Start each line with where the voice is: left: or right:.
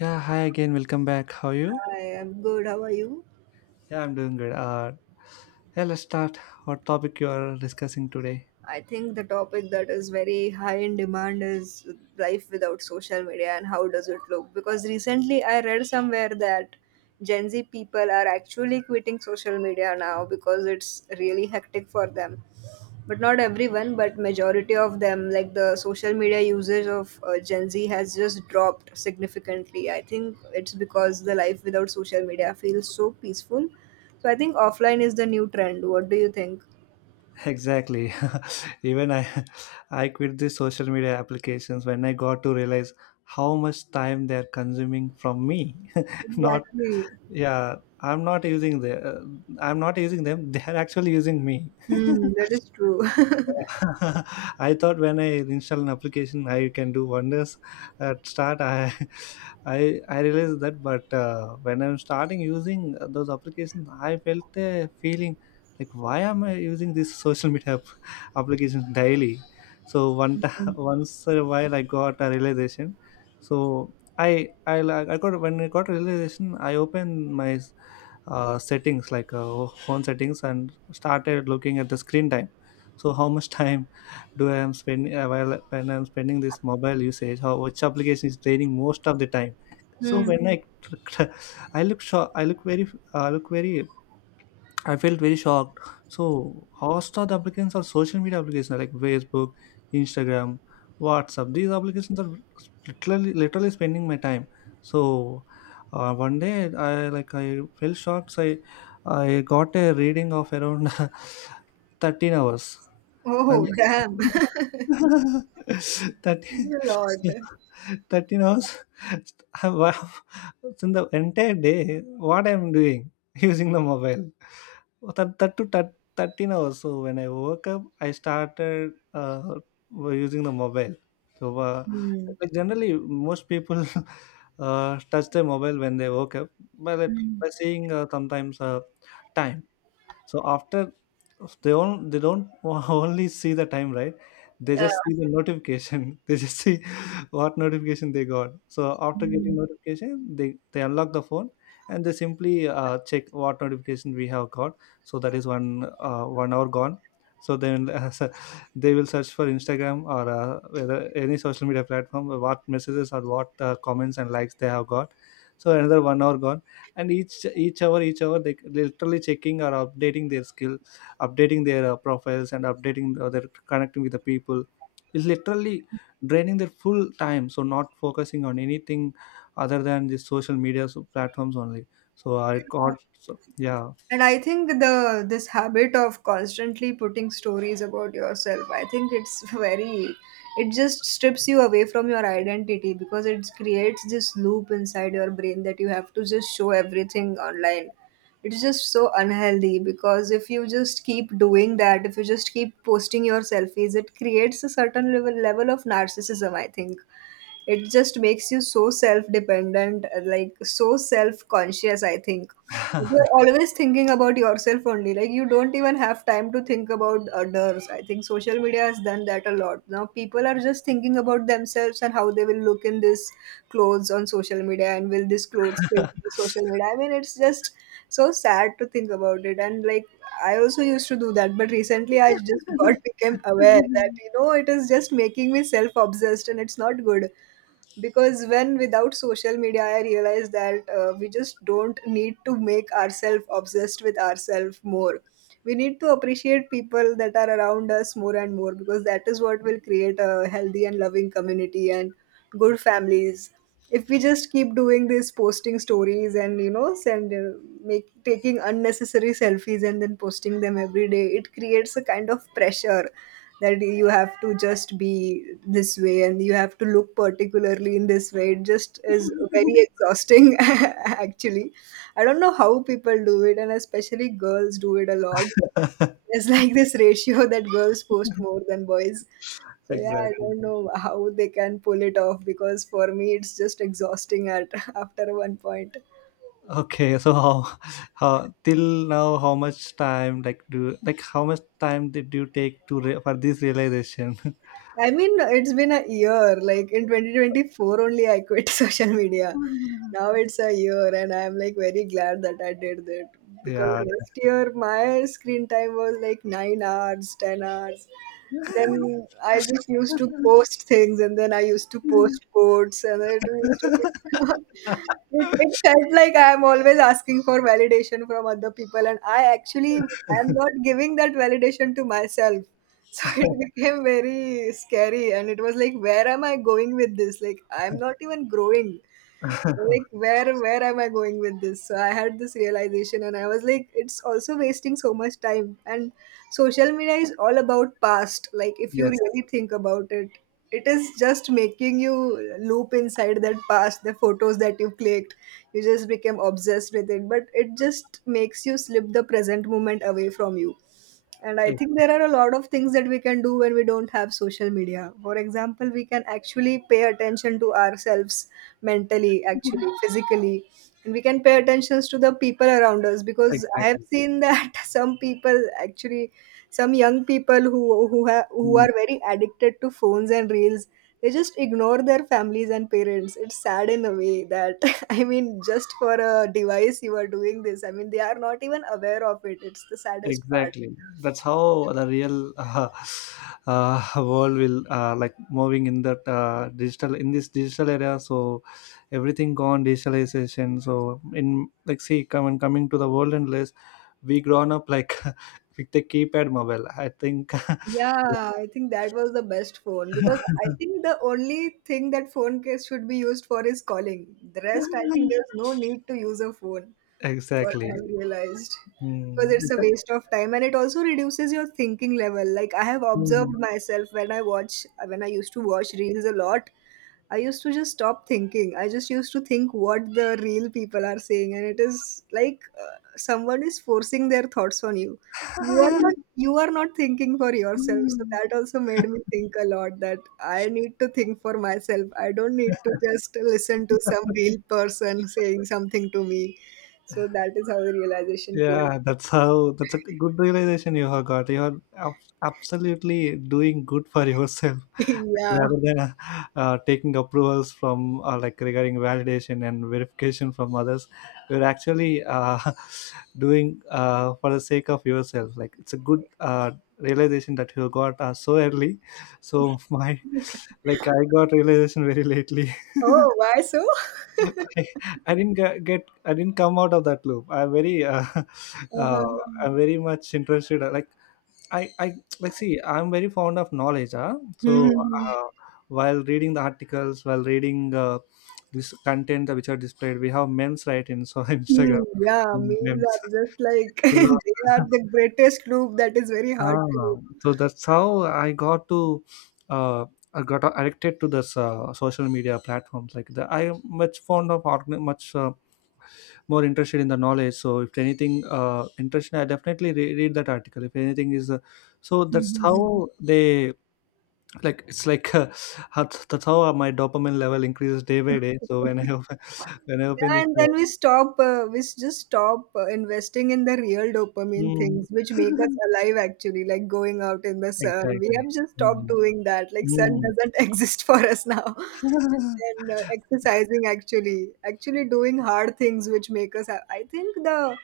left: Yeah, hi again. Welcome back. How are you?
right: I am good. How are you?
left: Yeah, I'm doing good. Yeah, let's start what topic you are discussing today.
right: I think the topic that is very high in demand is life without social media and how does it look? Because recently I read somewhere that Gen Z people are actually quitting social media now because it's really hectic for them. But not everyone, but majority of them, like the social media usage of Gen Z has just dropped significantly. I think it's because the life without social media feels so peaceful. So I think offline is the new trend. What do you think?
left: Exactly. Even I, I quit the social media applications when I got to realize how much time they're consuming from me. not
right: Exactly.
left: yeah, I'm not using the. Uh, I'm not using them. They're actually using me.
right: Hmm, that is true.
left: I thought when I install an application, I can do wonders. At start, I I realized that, but when I'm starting using those applications, I felt a feeling like why am I using this social media app- application daily? So one t- once a while, I got a realization. So I like I got when I got realization, I opened my settings like phone settings and started looking at the screen time so how much time do I am spending while when I'm spending this mobile usage how which application is draining most of the time so
right: Hmm.
left: when I I look shocked i look very I felt very shocked so most of the applications are social media applications like Facebook, Instagram, WhatsApp. These applications are literally spending my time so 1 day I like I felt shocked so i got a reading of around 13 hours and
right: Oh, damn.
left: that
right: A lot.
left: 13 I- wow, in the entire day what I'm doing using the mobile that, that to that 13 hours so when I woke up I started using the mobile so
right: Hmm.
left: like generally most people touch their mobile when they woke up by, that, by seeing sometimes time. So after, they don't only see the time, right? They
right: Yeah.
left: just see the notification. They just see what notification they got. So after getting notification, they unlock the phone and they simply check what notification we have got. So that is 1 hour gone. So then they will search for Instagram or whether any social media platform, what messages or what comments and likes they have got. So another 1 hour gone. And each hour they literally checking or updating their skill, updating their profiles and updating their connecting with the people is literally draining their full time. So not focusing on anything other than the social media platforms only. so i got so, yeah.
right: And I think the this habit of constantly putting stories about yourself, I think it's very it just strips you away from your identity because it creates this loop inside your brain that you have to just show everything online. It's just so unhealthy because if you just keep doing that, if you just keep posting your selfies, it creates a certain level of narcissism. I think it just makes you so self-dependent, like, so self-conscious. I think you're always thinking about yourself only, like, you don't even have time to think about others. I think social media has done that a lot. Now people are just thinking about themselves and how they will look in this clothes on social media, and will this clothes fit the social media? I mean, it's just so sad to think about it. And, like, I also used to do that, but recently I just got became aware that it is just making me self obsessed and it's not good. Because when without social media, I realized that we just don't need to make ourselves obsessed with ourselves more. We need to appreciate people that are around us more and more, because that is what will create a healthy and loving community and good families. If we just keep doing this, posting stories, and, send make taking unnecessary selfies, and then posting them every day, it creates a kind of pressure that you have to just be this way and you have to look particularly in this way. It just is very exhausting, actually. I don't know how people do it, and especially girls do it a lot. There's like this ratio that girls post more than boys. So yeah, I
left: Exactly.
right: don't know how they can pull it off, because for me it's just exhausting at after one point.
left: okay so how till now, how much time like do like how much time did you take to for this realization?
right: I mean, it's been a year. Like, in 2024 only, I quit social media. Now it's a year, and I'm like very glad that I did that, because
left: Yeah.
right: last year my screen time was like 9 hours, 10 hours. Then I just used to post things, and then I used to post quotes, and it used to be. It felt like I'm always asking for validation from other people, and I actually am not giving that validation to myself. So it became very scary, and it was like, where am I going with this? Like, I'm not even growing. Like, where am I going with this? So I had this realization, and I was like, it's also wasting so much time. And social media is all about past. Like, if you
left: Yes,
right: really think about it, it is just making you loop inside that past, the photos that you clicked. You just became obsessed with it, but it just makes you slip the present moment away from you. And I
left: e-
right: think there are a lot of things that we can do when we don't have social media. For example, we can actually pay attention to ourselves mentally, actually, physically. And we can pay attentions to the people around us, because I have
left: exactly.
right: seen that some people actually, some young people who have who
left: Mm,
right: are very addicted to phones and reels, they just ignore their families and parents. It's sad in a way that, I mean, just for a device you are doing this. I mean, they are not even aware of it. It's the saddest part.
left: exactly. That's how the real world will like moving in that digital in this digital era. So everything gone digitalization. So in like see come and coming to the world and less we grown up like with the keypad mobile, I think.
right: Yeah, I think that was the best phone, because I think the only thing that phone case should be used for is calling. The rest, I think there's no need to use a phone, what I have
left: Exactly.
right: realized, because
left: Mm.
right: it's a waste of time and it also reduces your thinking level. Like, I have
left: Mm.
right: observed myself when I watch, when I used to watch reels a lot, I used to just stop thinking. I just used to think what the real people are saying, and it is like someone is forcing their thoughts on you. You are not thinking for yourself. So that also made me think a lot that I need to think for myself. I don't need to just listen to some real person saying something to me. So that is how the realization came.
left: Yeah, that's how, that's a good realization you have got. You are absolutely doing good for yourself, like
right: Yeah.
left: rather than taking approvals from like regarding validation and verification from others. You're actually doing for the sake of yourself. Like it's a good realization that you got so early. So my like I got realization very lately.
right: Oh, why so?
left: I, I didn't get I didn't come out of that loop. I'm very
right: Uh-huh.
left: uh, I'm very much interested. Like I like see I'm very fond of knowledge. Huh? So
right: Mhm.
left: uh, while reading the articles, while reading this content which are displayed, we have memes, right? In so
right: Hmm.
left: Instagram
right: Yeah, memes
left: memes.
right: are just like,
left: So,
right: they are the greatest loop that is very hard
left: ah,
right: to.
left: so that's how I got to uh, I got addicted to this social media platforms like the I am much fond of organ- much more interested in the knowledge. So if anything interested I definitely read that article, if anything is so that's how they like it's like that's how my dopamine level increases day by day. So when
right: Mhm.
left: I open when I open
right: Yeah,
left: this
right: and then we stop, we just stop investing in the real dopamine
left: mm,
right: things which make us alive, actually, like going out in the sun. We
left: exactly,
right: have just stopped
left: mm,
right: doing that. Like, sun
left: mm,
right: doesn't exist for us now. And then exercising, actually, doing hard things which make us. I think the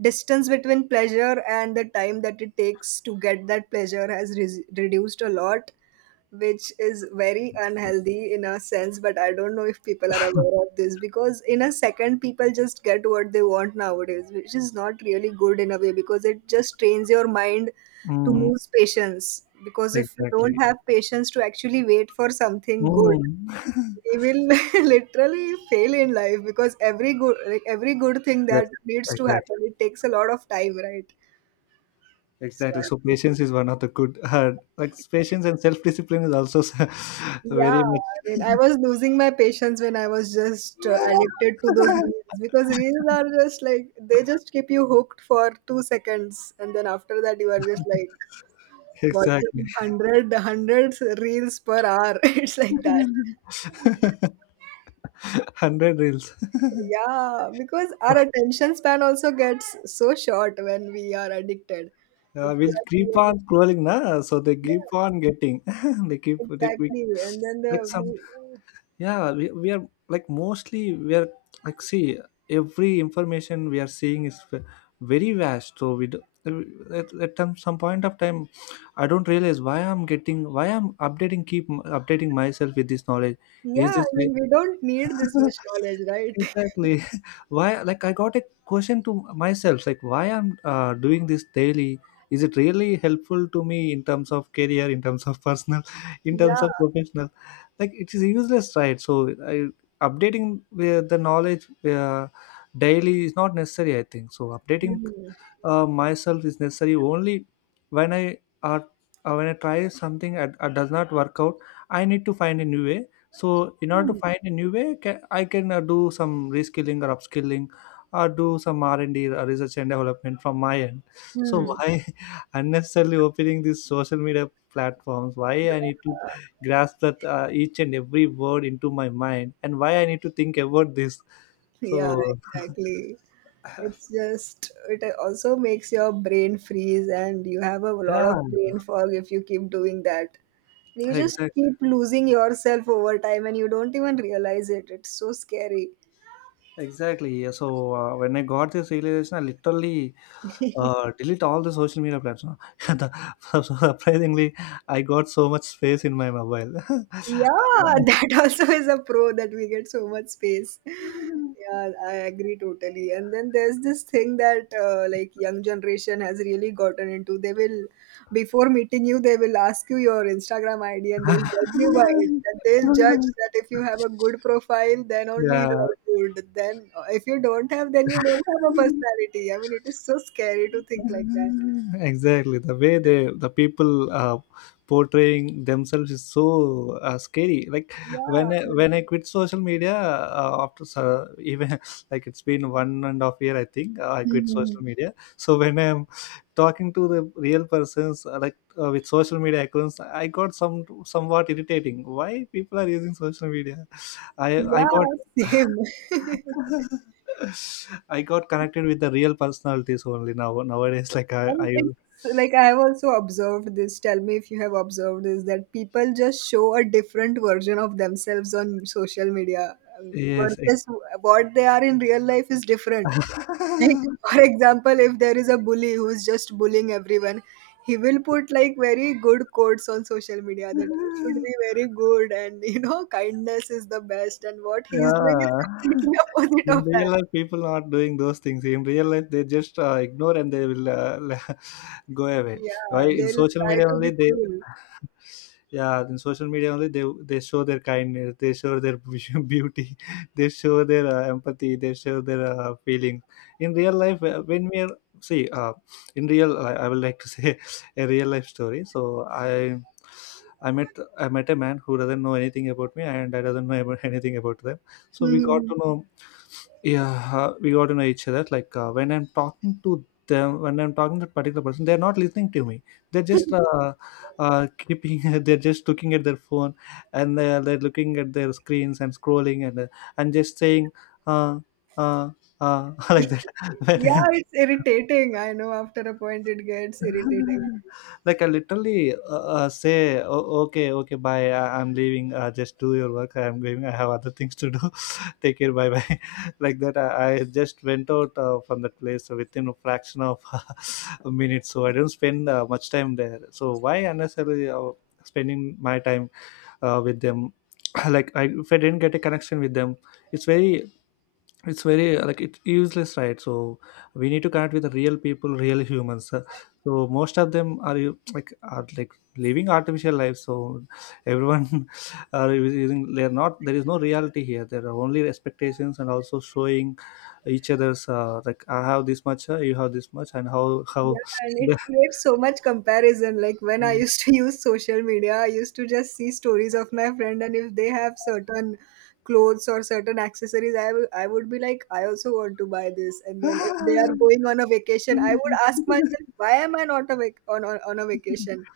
right: distance between pleasure and the time that it takes to get that pleasure has reduced a lot, which is very unhealthy in a sense, but I don't know if people are aware of this, because in a second people just get what they want nowadays, which is not really good in a way, because it just trains your mind to
left: mm,
right: lose patience. Because if you don't
left: exactly,
right: have patience to actually wait for something good,
left: mm.
right: we will literally fail in life, because every good, like every good thing
left: Yes,
right: that needs to happen,
left: exactly,
right: it takes a lot of time, right? So
left: exactly.
right: I
left: So
right: think.
left: patience is one of the good like patience and self-discipline is also
right: Yeah,
left: very
right: I mean, I was losing my patience when I was just addicted to those reels, because reels are just like, they just keep you hooked for 2 seconds, and then after that, you are just like
left: exactly.
right: watching hundreds reels per hour. It's like that.
left: 100 reels.
right: Yeah, because our attention span also gets so short when we are addicted. If you
left: We'll
right: are
left: keep on
right: really,
left: scrolling, na? So they
right: yeah,
left: keep on getting. they keep, they, we,
right: exactly. And then
left: like
right: the,
left: some,
right: we,
left: yeah, we are like mostly, we are like, see, every information we are seeing is very vast. Uh, at some point of time, I don't realize why I'm updating, updating myself with this knowledge. Is
right: yeah, I
left: this
right: mean, we don't need this much knowledge, right?
left: exactly. Why, like, I got a question to myself, like, why I'm doing this daily? Is it really helpful to me in terms of career, in terms of personal, in terms of
right: Yeah.
left: professional? Like, it is useless, right? So, I, updating the knowledge daily is not necessary, I think. So, updating
right: Hmm.
left: myself is necessary only when I are when I try something and does not work out I need to find a new way. So in order to
right: Hmm.
left: find a new way, I can do some reskilling or upskilling, or do some r&d, research and development, from my end. So
right: Hmm.
left: why unnecessarily opening these social media platforms? Why I need to grasp that each and every word into my mind, and why I need to think about this? So
right: Yeah, exactly. It's just, it also makes your brain freeze, and you have a lot
left: yeah,
right: of brain fog if you keep doing that. You just
left: exactly.
right: keep losing yourself over time, and you don't even realize it. It's so scary.
left: Exactly, yeah. So when I got this realization, I literally delete all the social media platforms. The- surprisingly, I got so much space in my mobile.
right: Yeah, that also is a pro that we get so much space. Yeah, I agree totally. And then there's this thing that, like, young generation has really gotten into. They will, before meeting you, they will ask you your Instagram ID and they'll judge you by it. That they'll judge that if you have a good profile, then only you
left: Yeah.
right: are good. Then if you don't have, then you don't have a personality. I mean, it is so scary to think like that.
left: Exactly, the way they the people portraying themselves is so scary, like
right: Yeah. I mean-
left: when I quit social media even like it's been 1.5 years, I think. I quit social
right: Mhm.
left: media, so when I'm talking to the real persons like with social media accounts, I got some somewhat irritating why people are using social media. I i got
right: Yeah, same.
left: I got connected with the real personalities only now nowadays. Like I,
right: And
left: I
right: it's like, I've also observed this. Tell me if you have observed this, that people just show a different version of themselves on social media,
left: yes.
right: versus what they are in real life is different. Like,
left: I-
right: for example, if there is a bully who is just bullying everyone, he will put like very good quotes on social media that you should be very good and, you know, kindness is the best. And what he's doing is
left: yeah.
right: completely opposite
left: In
right: of
left: real
right: that.
left: life, people are not doing those things. In real life, they just ignore and they will go away. Why
right: Yeah,
left: in
right: they'll
left: social
right: try
left: media
right: to
left: only they,
right: be
left: yeah, in social media only they show their kindness, they show their beauty, they show their empathy, they show their feelings. In real life, when see, uh, in real, I would like to say a real life story. So I. I met a man who doesn't know anything about me, and I doesn't know about anything about them. So we got
right: cool.
left: to know, yeah, we got to know each other. Like when I'm talking to that particular person, they're not listening to me. They're just keeping they're just looking at their phone, and they're looking at their screens and scrolling and just saying uh uh like that.
right: Yeah,
left: when
right: it's irritating. I know after a point it gets irritating.
left: like I literally say, "O- okay, okay, bye. I- I'm leaving. Just do your work. I'm going. I have other things to do. Take care. Bye bye." Like that, I just went out from that place within a fraction of a minute. So I didn't spend much time there. So why unnecessarily spending my time with them? Like I, if I didn't get a connection with them, it's very it's very like it's useless, right? So we need to connect with real people, real humans. So most of them are you like are like living artificial life. So everyone are using they're not there is no reality here, there are only expectations and also showing each other's like I have this much you have this much and how
right: Yeah, and
left: the
right: it creates so much comparison. Like, when I used to use social media, I used to just see stories of my friend, and if they have certain clothes or certain accessories, I would be like, I also want to buy this. And then if they are going on a vacation, I would ask myself, why am I not a on a vacation?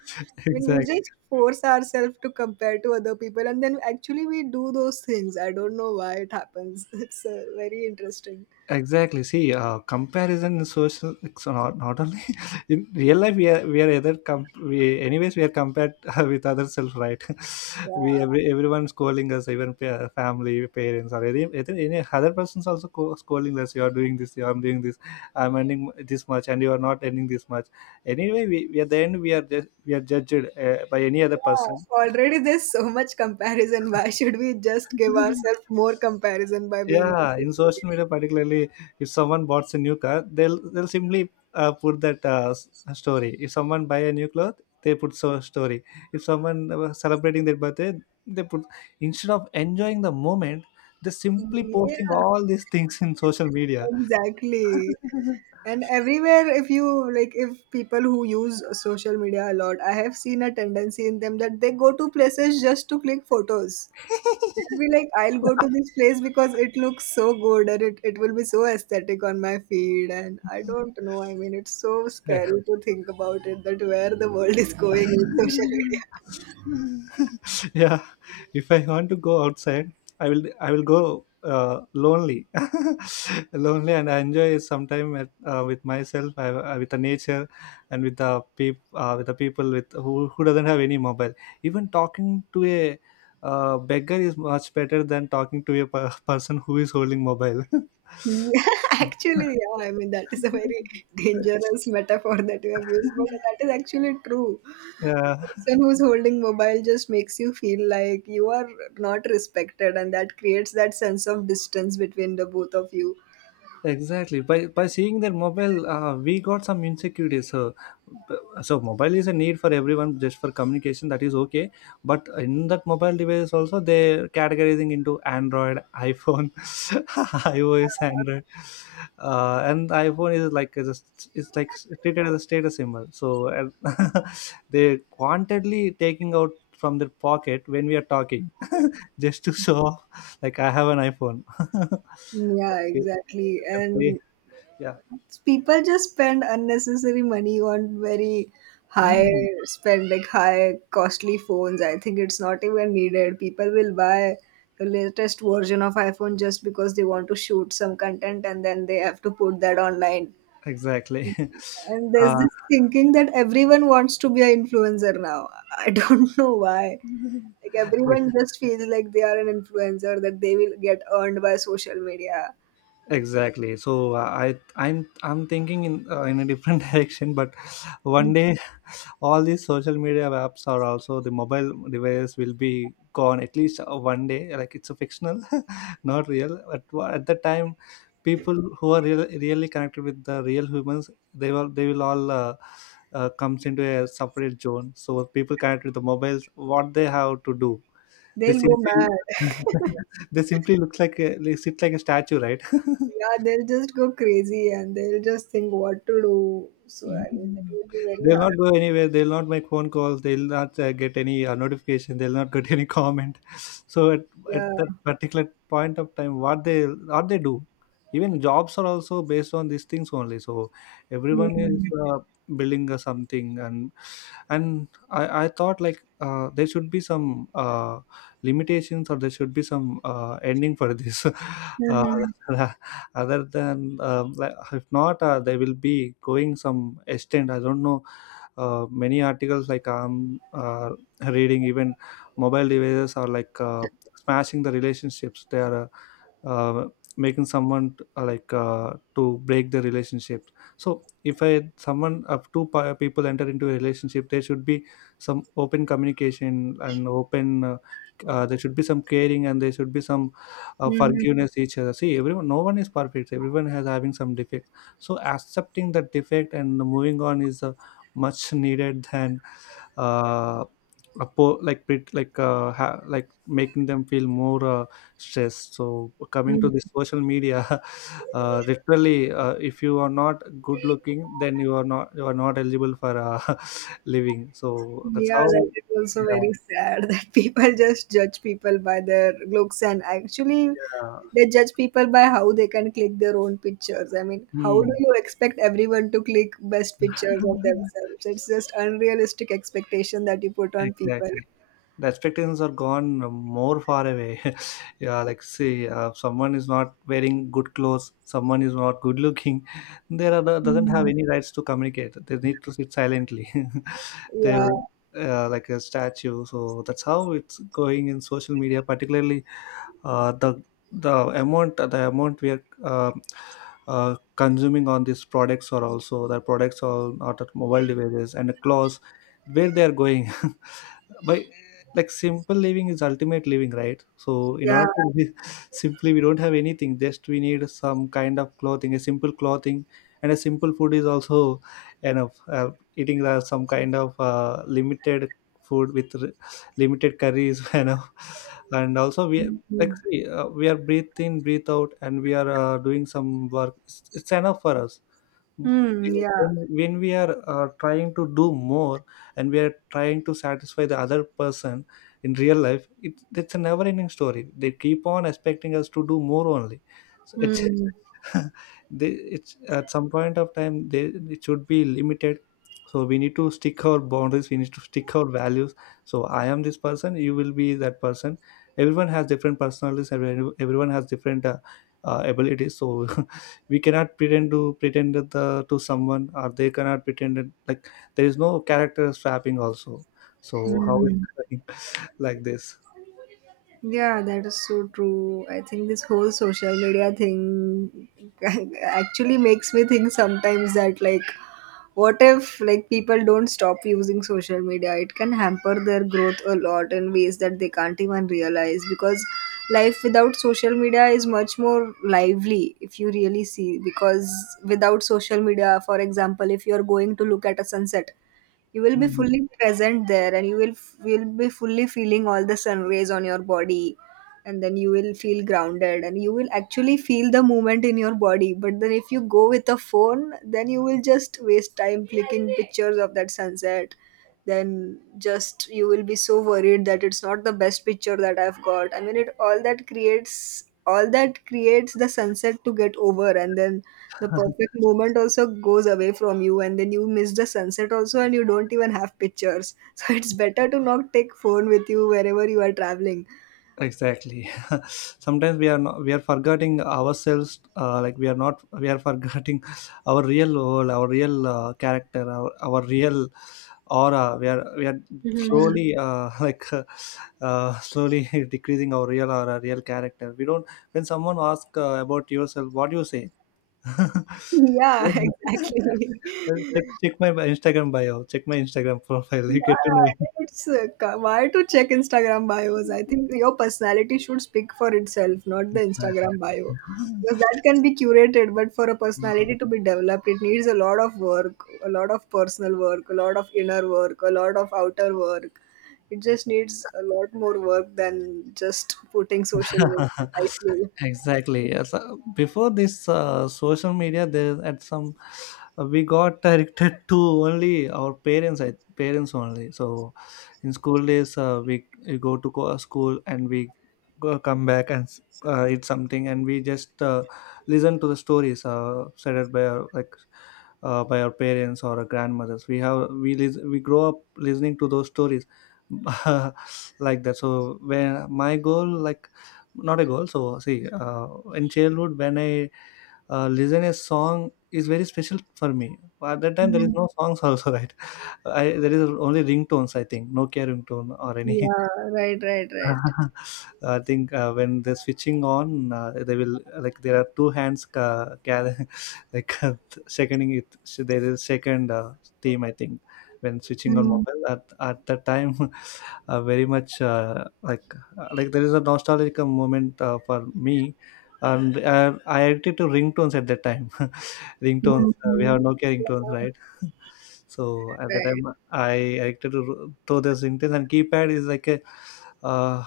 right: I mean, we
left: exactly.
right: just force ourselves to compare to other people, and then actually we do those things. I don't know why it happens. It's very interesting.
left: Exactly. See, comparison in social it's not only in real life. We are either we anyways we are compared with other self, right?
right: Yeah.
left: Everyone's calling us, even family, parents, or any, either any other person's also calling us. You are doing this. You are doing this. I'm earning this much, and you are not earning this much. Anyway, we at the end we are just, we are judged by any other
right: Yeah,
left: person.
right: already there's so much comparison. Why should we just give ourselves more comparison by being on
left: Yeah, in
right: social media?
left: social media particularly, if someone bought a new car, they'll simply put that story. If someone buy a new cloth, they put so story. If someone celebrating their birthday, they put instead of enjoying the moment, they're simply posting
right: Yeah,
left: all these things in social media.
right: exactly. And everywhere, if you like, if people who use social media a lot, I have seen a tendency in them that they go to places just to click photos. I'll be like, I'll go to this place because it looks so good and it will be so aesthetic on my feed. And I don't know. I mean, it's so scary to think about it that where the world is going with social media.
left: Yeah, if I want to go outside, I will go uh, lonely lonely, and I enjoy some time with myself, with the nature and with the with the people with who doesn't have any mobile. Even talking to a beggar is much better than talking to a person who is holding mobile.
right: Yeah, actually, yeah. I mean, that is a very dangerous metaphor that you have used, but that is actually true.
left: Yeah.
right: Person who's holding mobile just makes you feel like you are not respected, and that creates that sense of distance between the both of you.
left: Exactly. By seeing their mobile, we got some insecurities. So mobile is a need for everyone, just for communication. That is okay. But in that mobile device, also they are categorizing into Android, iPhone, iOS, Android, and iPhone is like just it's like treated as a status symbol. So they quantedly taking out from their pocket when we are talking, just to show off, like I have an iPhone.
right: Yeah, exactly.
left: Definitely.
right: And
left: Yeah.
right: people just spend unnecessary money on very high
left: Mm,
right: spend like high costly phones. I think it's not even needed. People will buy the latest version of iPhone just because they want to shoot some content and then they have to put that online.
left: exactly.
right: And there's
left: uh,
right: this thinking that everyone wants to be an influencer now. I don't know why. Like everyone
left: e-
right: just feels like they are an influencer that they will get earned by social media.
left: exactly. So I'm thinking in a different direction, but one day all these social media apps are also the mobile device will be gone at least one day. Like it's a fictional, not real. But at the time, people who are real, really connected with the real humans, they will all. Comes into a separate zone, so people connected with the mobiles, what they have to do. They
right: They'll go
left: simply
right: mad.
left: they simply looks like a, they sit like a statue, right?
right: Yeah, they'll just go crazy and they'll just think what to do. So I mean, it
left: Mhm.
right: would be very
left: They'll
right: hard.
left: not go anywhere. They'll not make phone calls. They'll not get any notification. They'll not get any comment. So at
right: Yeah.
left: that particular point of time, what they do, even jobs are also based on these things only. So everyone is
right: Mhm.
left: building something, and I thought like there should be some limitations or there should be some ending for this. uh,
right: Mhm.
left: Other than like, if not they will be going some extent, I don't know. Many articles like I'm reading, even mobile devices are like smashing the relationships. They are uh, uh, making someone like to break the relationship. So if I someone of two people enter into a relationship, there should be some open communication and open there should be some caring, and there should be some
right: Mhm.
left: forgiveness each other. See, everyone, no one is perfect, everyone has having some defects. So accepting that defect and moving on is much needed than uh, like like like making them feel more stressed. So coming to
right: Mhm.
left: the social media, literally if you are not good looking, then you are not eligible for living. So that's
right: Yeah,
left: how.
right: that is also
left: Yeah.
right: very sad that people just judge people by their looks, and actually
left: Yeah.
right: they judge people by how they can click their own pictures. I mean, how do
left: Hmm.
right: you expect everyone to click best pictures of themselves? It's just unrealistic expectation that you put on people.
left: Exactly. The expectations are gone more far away. Yeah, like see, someone is not wearing good clothes, someone is not good looking, there are doesn't have
right: Mm.
left: any rights to communicate, they need to sit silently. They
right: Yeah,
left: will, like a statue. So that's how it's going in social media particularly. uh, the the amount we are um consuming on these products, or also the products are not at mobile devices and the clothes, where they are going. By, like, simple living is ultimate living, right? So in
right: yeah.
left: order to be, simply, we don't have anything, just we need some kind of clothing, a simple clothing, and a simple food is also enough. Eating some kind of limited food with limited curries, you know. And also we, like
right: Mhm.
left: see, we are breathe in, breathe out, and we are doing some work, it's enough for us.
right: Hmm,
left: when,
right: yeah.
left: when we are trying to do more, and we are trying to satisfy the other person, in real life it's a never ending story. They keep on expecting us to do more only. So it's
right: Hmm,
left: they, it's at some point of time they, it should be limited. So we need to stick our boundaries, we need to stick our values. So I am this person, you will be that person. Everyone has different personalities, everyone has different abilities. So we cannot pretend to pretend that, the, to someone, or they cannot pretend that, like there is no character swapping also. So how is
right: hmm.
left: it like this?
right: Yeah, that is so true. I think this whole social media thing actually makes me think sometimes that, like, what if, like, people don't stop using social media? It can hamper their growth a lot in ways that they can't even realize, because life without social media is much more lively if you really see. Because without social media, for example, if you're going to look at a sunset, you will be fully present there and you will will be fully feeling all the sun rays on your body, and then you will feel grounded and you will actually feel the movement in your body. But then if you go with a phone, then you will just waste time clicking pictures of that sunset. Then just you will be so worried that it's not the best picture that I've got. I mean, it all that creates the sunset to get over, and then the perfect moment also goes away from you and then you miss the sunset also and you don't even have pictures. So it's better to not take phone with you wherever you are traveling.
left: Exactly. Sometimes we are not, we are forgetting ourselves, like, we are not, we are forgetting our real role, our real character, our real aura. We are slowly like slowly decreasing our real aura, real character. We don't, when someone asks about yourself, what do you say?
right: Yeah,
left: You don't-
right: exactly.
left: Check my Instagram bio, check my Instagram profile,
right: Yeah,
left: you get to know.
right: it's why to check Instagram bios? I think your personality should speak for itself, not the
left: Exactly.
right: Instagram bio. Because that can be curated, but for a personality to be developed, it needs a lot of work, a lot of personal work, a lot of inner work, a lot of outer work. It just needs a lot more work than just putting social media nicely.
left: Exactly, yes. Before this social media, there at some we got directed to only our parents, parents only. So in school days, we go to school, and we come back and eat something, and we just listen to the stories said by our, like by our parents or our grandmothers. We grow up listening to those stories. Like that. So when my goal, like, not a goal, so see in childhood when I listen a song is very special for me. At that time there is
right: Mm.
left: no songs also, right? There is only ringtones, I think, Nokia ringtone or any.
right: Yeah, right, right, right.
left: I think when they're switching on, they will, like, there are two hands gather, like seconding it. So there is second team, I think, when switching on
right: Mm.
left: mobile at that time, very much like there is a nostalgic moment for me, and I addicted to ringtones at that time. Ringtones. We have
right: Mm.
left: Nokia ringtones,
right: Yeah,
left: right? So at the
right: right.
left: time, I addicted to those ringtones, and keypad is like a uh,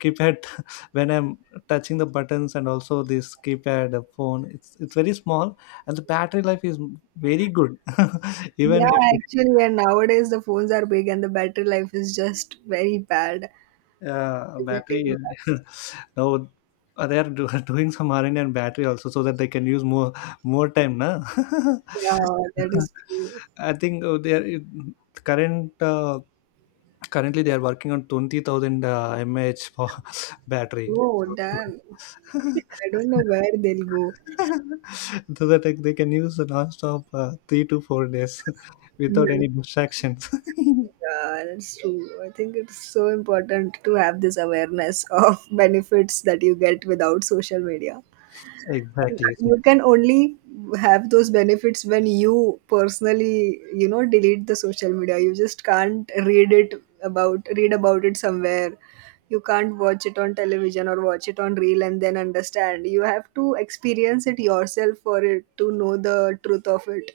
left: keypad. When I'm touching the buttons, and also this keypad phone, it's very small, and the battery life is very good.
right: Yeah,
left: Even if
right: actually, and nowadays the phones are big and the battery life is just very bad. As it
left: battery,
right: is.
left: now they are doing some R&D on battery also, so that they can use more time, na?
right: Yeah, that is true.
left: I think they are current uh, currently they are working on 20,000 mAh for battery.
right: Oh,
left: So,
right: damn. I don't know where they'll go.
left: so that, like, they can use the non-stop 3 to 4 days
right: Hmm.
left: without any distractions.
right: Yeah, that's true. I think it's so important to have this awareness of benefits that you get without social media.
left: Exactly. So,
right: You can only have those benefits when you personally, you know, delete the social media. You just can't read about it somewhere. You can't watch it on television or watch it on reel and then understand. You have to experience it yourself for it to know the truth of it.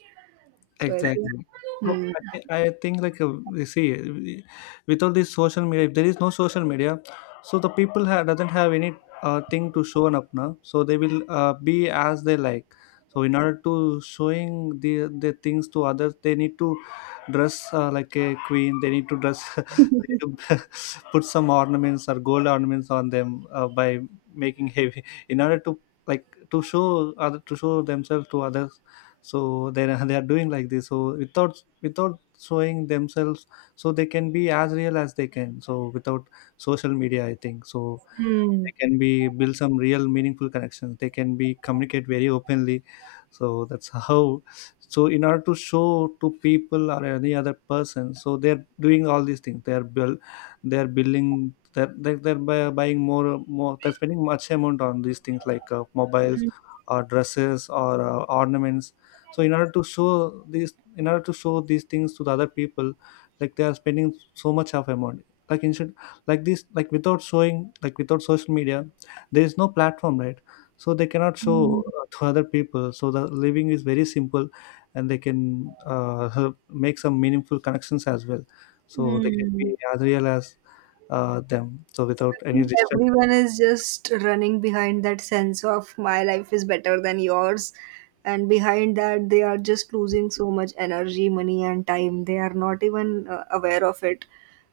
right: So I think
left: exactly. So
right: hmm.
left: I think like you see, with all this social media, if there is no social media, so the people doesn't have any thing to show up now. So they will be as they like. So in order to showing the things to others, they need to dress like a queen. They need to dress. They need to put some ornaments or gold ornaments on them by making heavy, in order to, like, to show other, to show themselves to others. So they are doing like this, so without showing themselves, so they can be as real as they can. So without social media, I think so,
right: Hmm.
left: they can be build some real meaningful connections, they can be communicate very openly. So that's how, so in order to show to people or any other person, so they're doing all these things, they're building, buying more, they're spending much amount on these things, like mobiles or dresses or ornaments. So in order to show these, in order to show these things to the other people, like they are spending so much of amount, like instead, like this, like without showing, like without social media, there is no platform, right? So they cannot
right: Hmm.
left: show to other people. So the living is very simple, and they can help make some meaningful connections as well. So they can be
right: Hmm.
left: as real as them, so without
right: I
left: any
right: think
left: distance.
right: everyone is just running behind that sense of my life is better than yours. And behind that, they are just losing so much energy, money, and time. They are not even aware of it.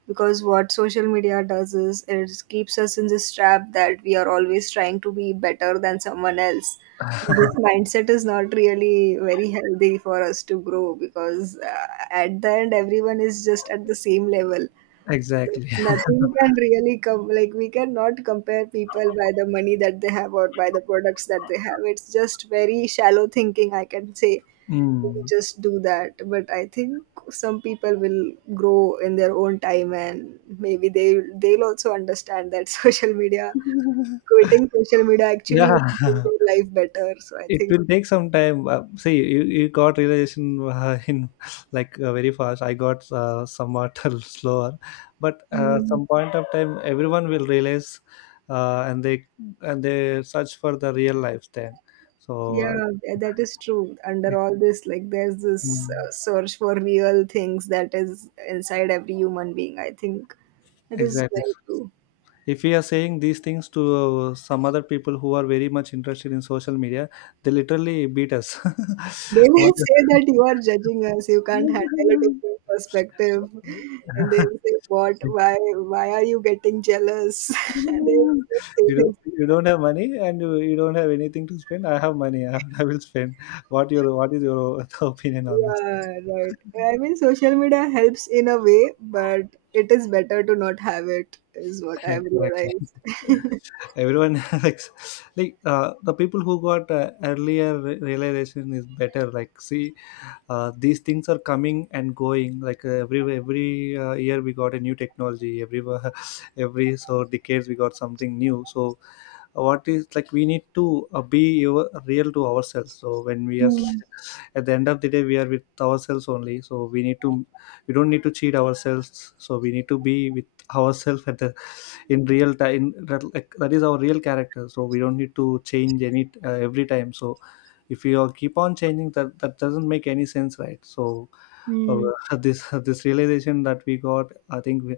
right: Because what social media does is it keeps us in this trap that we are always trying to be better than someone else. This mindset is not really very healthy for us to grow, because at the end, everyone is just at the same level.
left: Exactly.
right: Nothing can really come. Like, we cannot compare people by the money that they have or by the products that they have. It's just very shallow thinking, I can say.
left: Mm.
right: Just do that. But I think some people will grow in their own time, and maybe they, they'll also understand that social media quitting social media actually
left: Yeah,
right: will make their life better. So I
left: it
right: think
left: will take some time. See, you got realization in, like very fast. I got somewhat slower, but
right: mm-hmm.
left: some point of time, everyone will realize, uh, and they and they search for the real life then. So
right: Yeah, that is true. Under all this, like, there's this
left: mm,
right: search for real things that is inside every human being. I think that is
left: exactly.
right: very true.
left: If we are saying these things to some other people who are very much interested in social media, they literally beat us.
right: They may
left: What-
right: say that you are judging us, you can't handle a different perspective. And they will say, "What? Why are you getting jealous?" And they just
left: You
right: say
left: don't
right: things
left: you
right: like
left: don't
right: that.
left: have money and you don't have anything to spend. I have money. I have, I will spend. What is your opinion on this?
right: Yeah, right. I mean, social media helps in a way, but it is better to not have it, is what I've
left: Exactly.
right: realized.
left: Everyone the people who got realization is better. Like see, these things are coming and going. Like every year we got a new technology. Every every so decades we got something new. So what is like we need to be your, real to ourselves, so when we are
right: Hmm.
left: at the end of the day we are with ourselves only, so we need to, we don't need to cheat ourselves, so we need to be with ourselves at the in real time that, like, that is our real character, so we don't need to change any every time. So if you all keep on changing, that doesn't make any sense, right? So uh,
right: Hmm.
left: this realization that we got, I think we,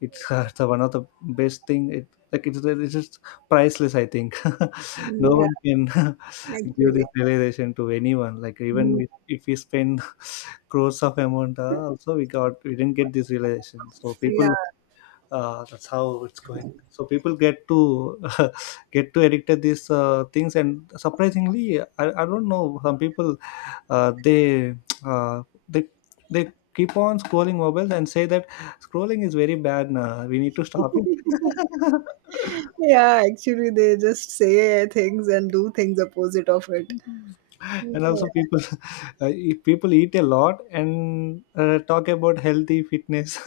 left: it's the one of the best thing. It like it's just priceless. I think no
right: Yeah,
left: one can give
right: actually.
left: this realization to anyone. Like even
right: Mm.
left: we, if we spend crores of amount, also we didn't get this realization. So
right: Yeah,
left: people that's how it's going, so people get to get to addicted these things. And surprisingly I don't know, some people uh, they they they keep on scrolling mobiles and say that scrolling is very bad nah. We need to stop it.
right: yeah, actually, they just say things and do things opposite of it. Yeah,
left: And also people if people eat a lot and talk about healthy fitness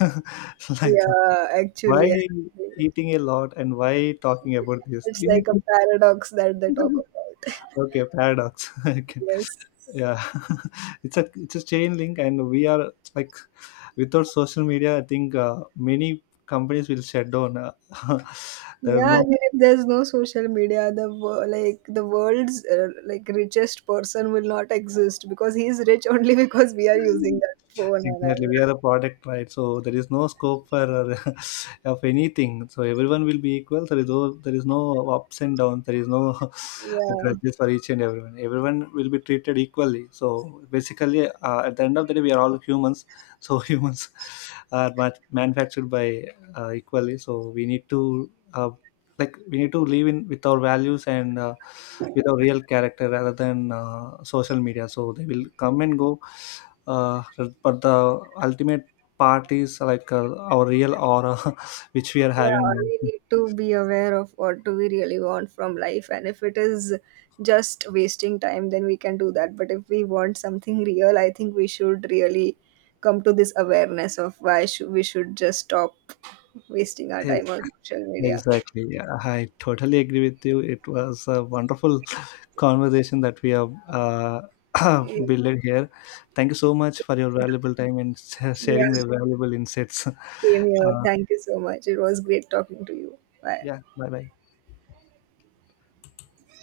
left: like that.
right: yeah,
left: Why
right: actually, actually.
left: eating a lot and why talking about this?
right: It's
left: You need
right: like a
left: to
right: paradox that they talk about.
left: Okay, paradox. I can-
right: Yes.
left: yeah, it's a chain link, and we are like without social media. I think many companies will shut down. There
right: Yeah, I
left: are
right: mean, if there's no social media, the like the world's like richest person will not exist, because he's rich only because we are using
left: no.
right: that phone. And I,
left: Exactly, we are a product, right? So there is no scope for uh, of anything. So everyone will be equal. There is no ups and downs. There is no
right: yeah.
left: grudges for each and everyone. Everyone will be treated equally. So basically, at the end of the day, we are all humans. So humans are manufactured by equally. So we need to like we need to live in with our values and with our real character rather than social media. So they will come and go uh, but the ultimate part is like our real aura which we are having
right: Yeah, we
left: now.
right: need to be aware of what do we really want from life, and if it is just wasting time, then we can do that. But if we want something real, I think we should really come to this awareness of why should we should just stop wasting our
left: Ex-
right: time on social media.
left: Exactly. Yeah, I totally agree with you. It was a wonderful conversation that we have
right: Yeah,
left: built here. Thank you so much for your valuable time and sharing the valuable insights.
right: same here.
left: Uh,
right: Thank you so much. It was great talking to you. Bye.
left: yeah, bye bye.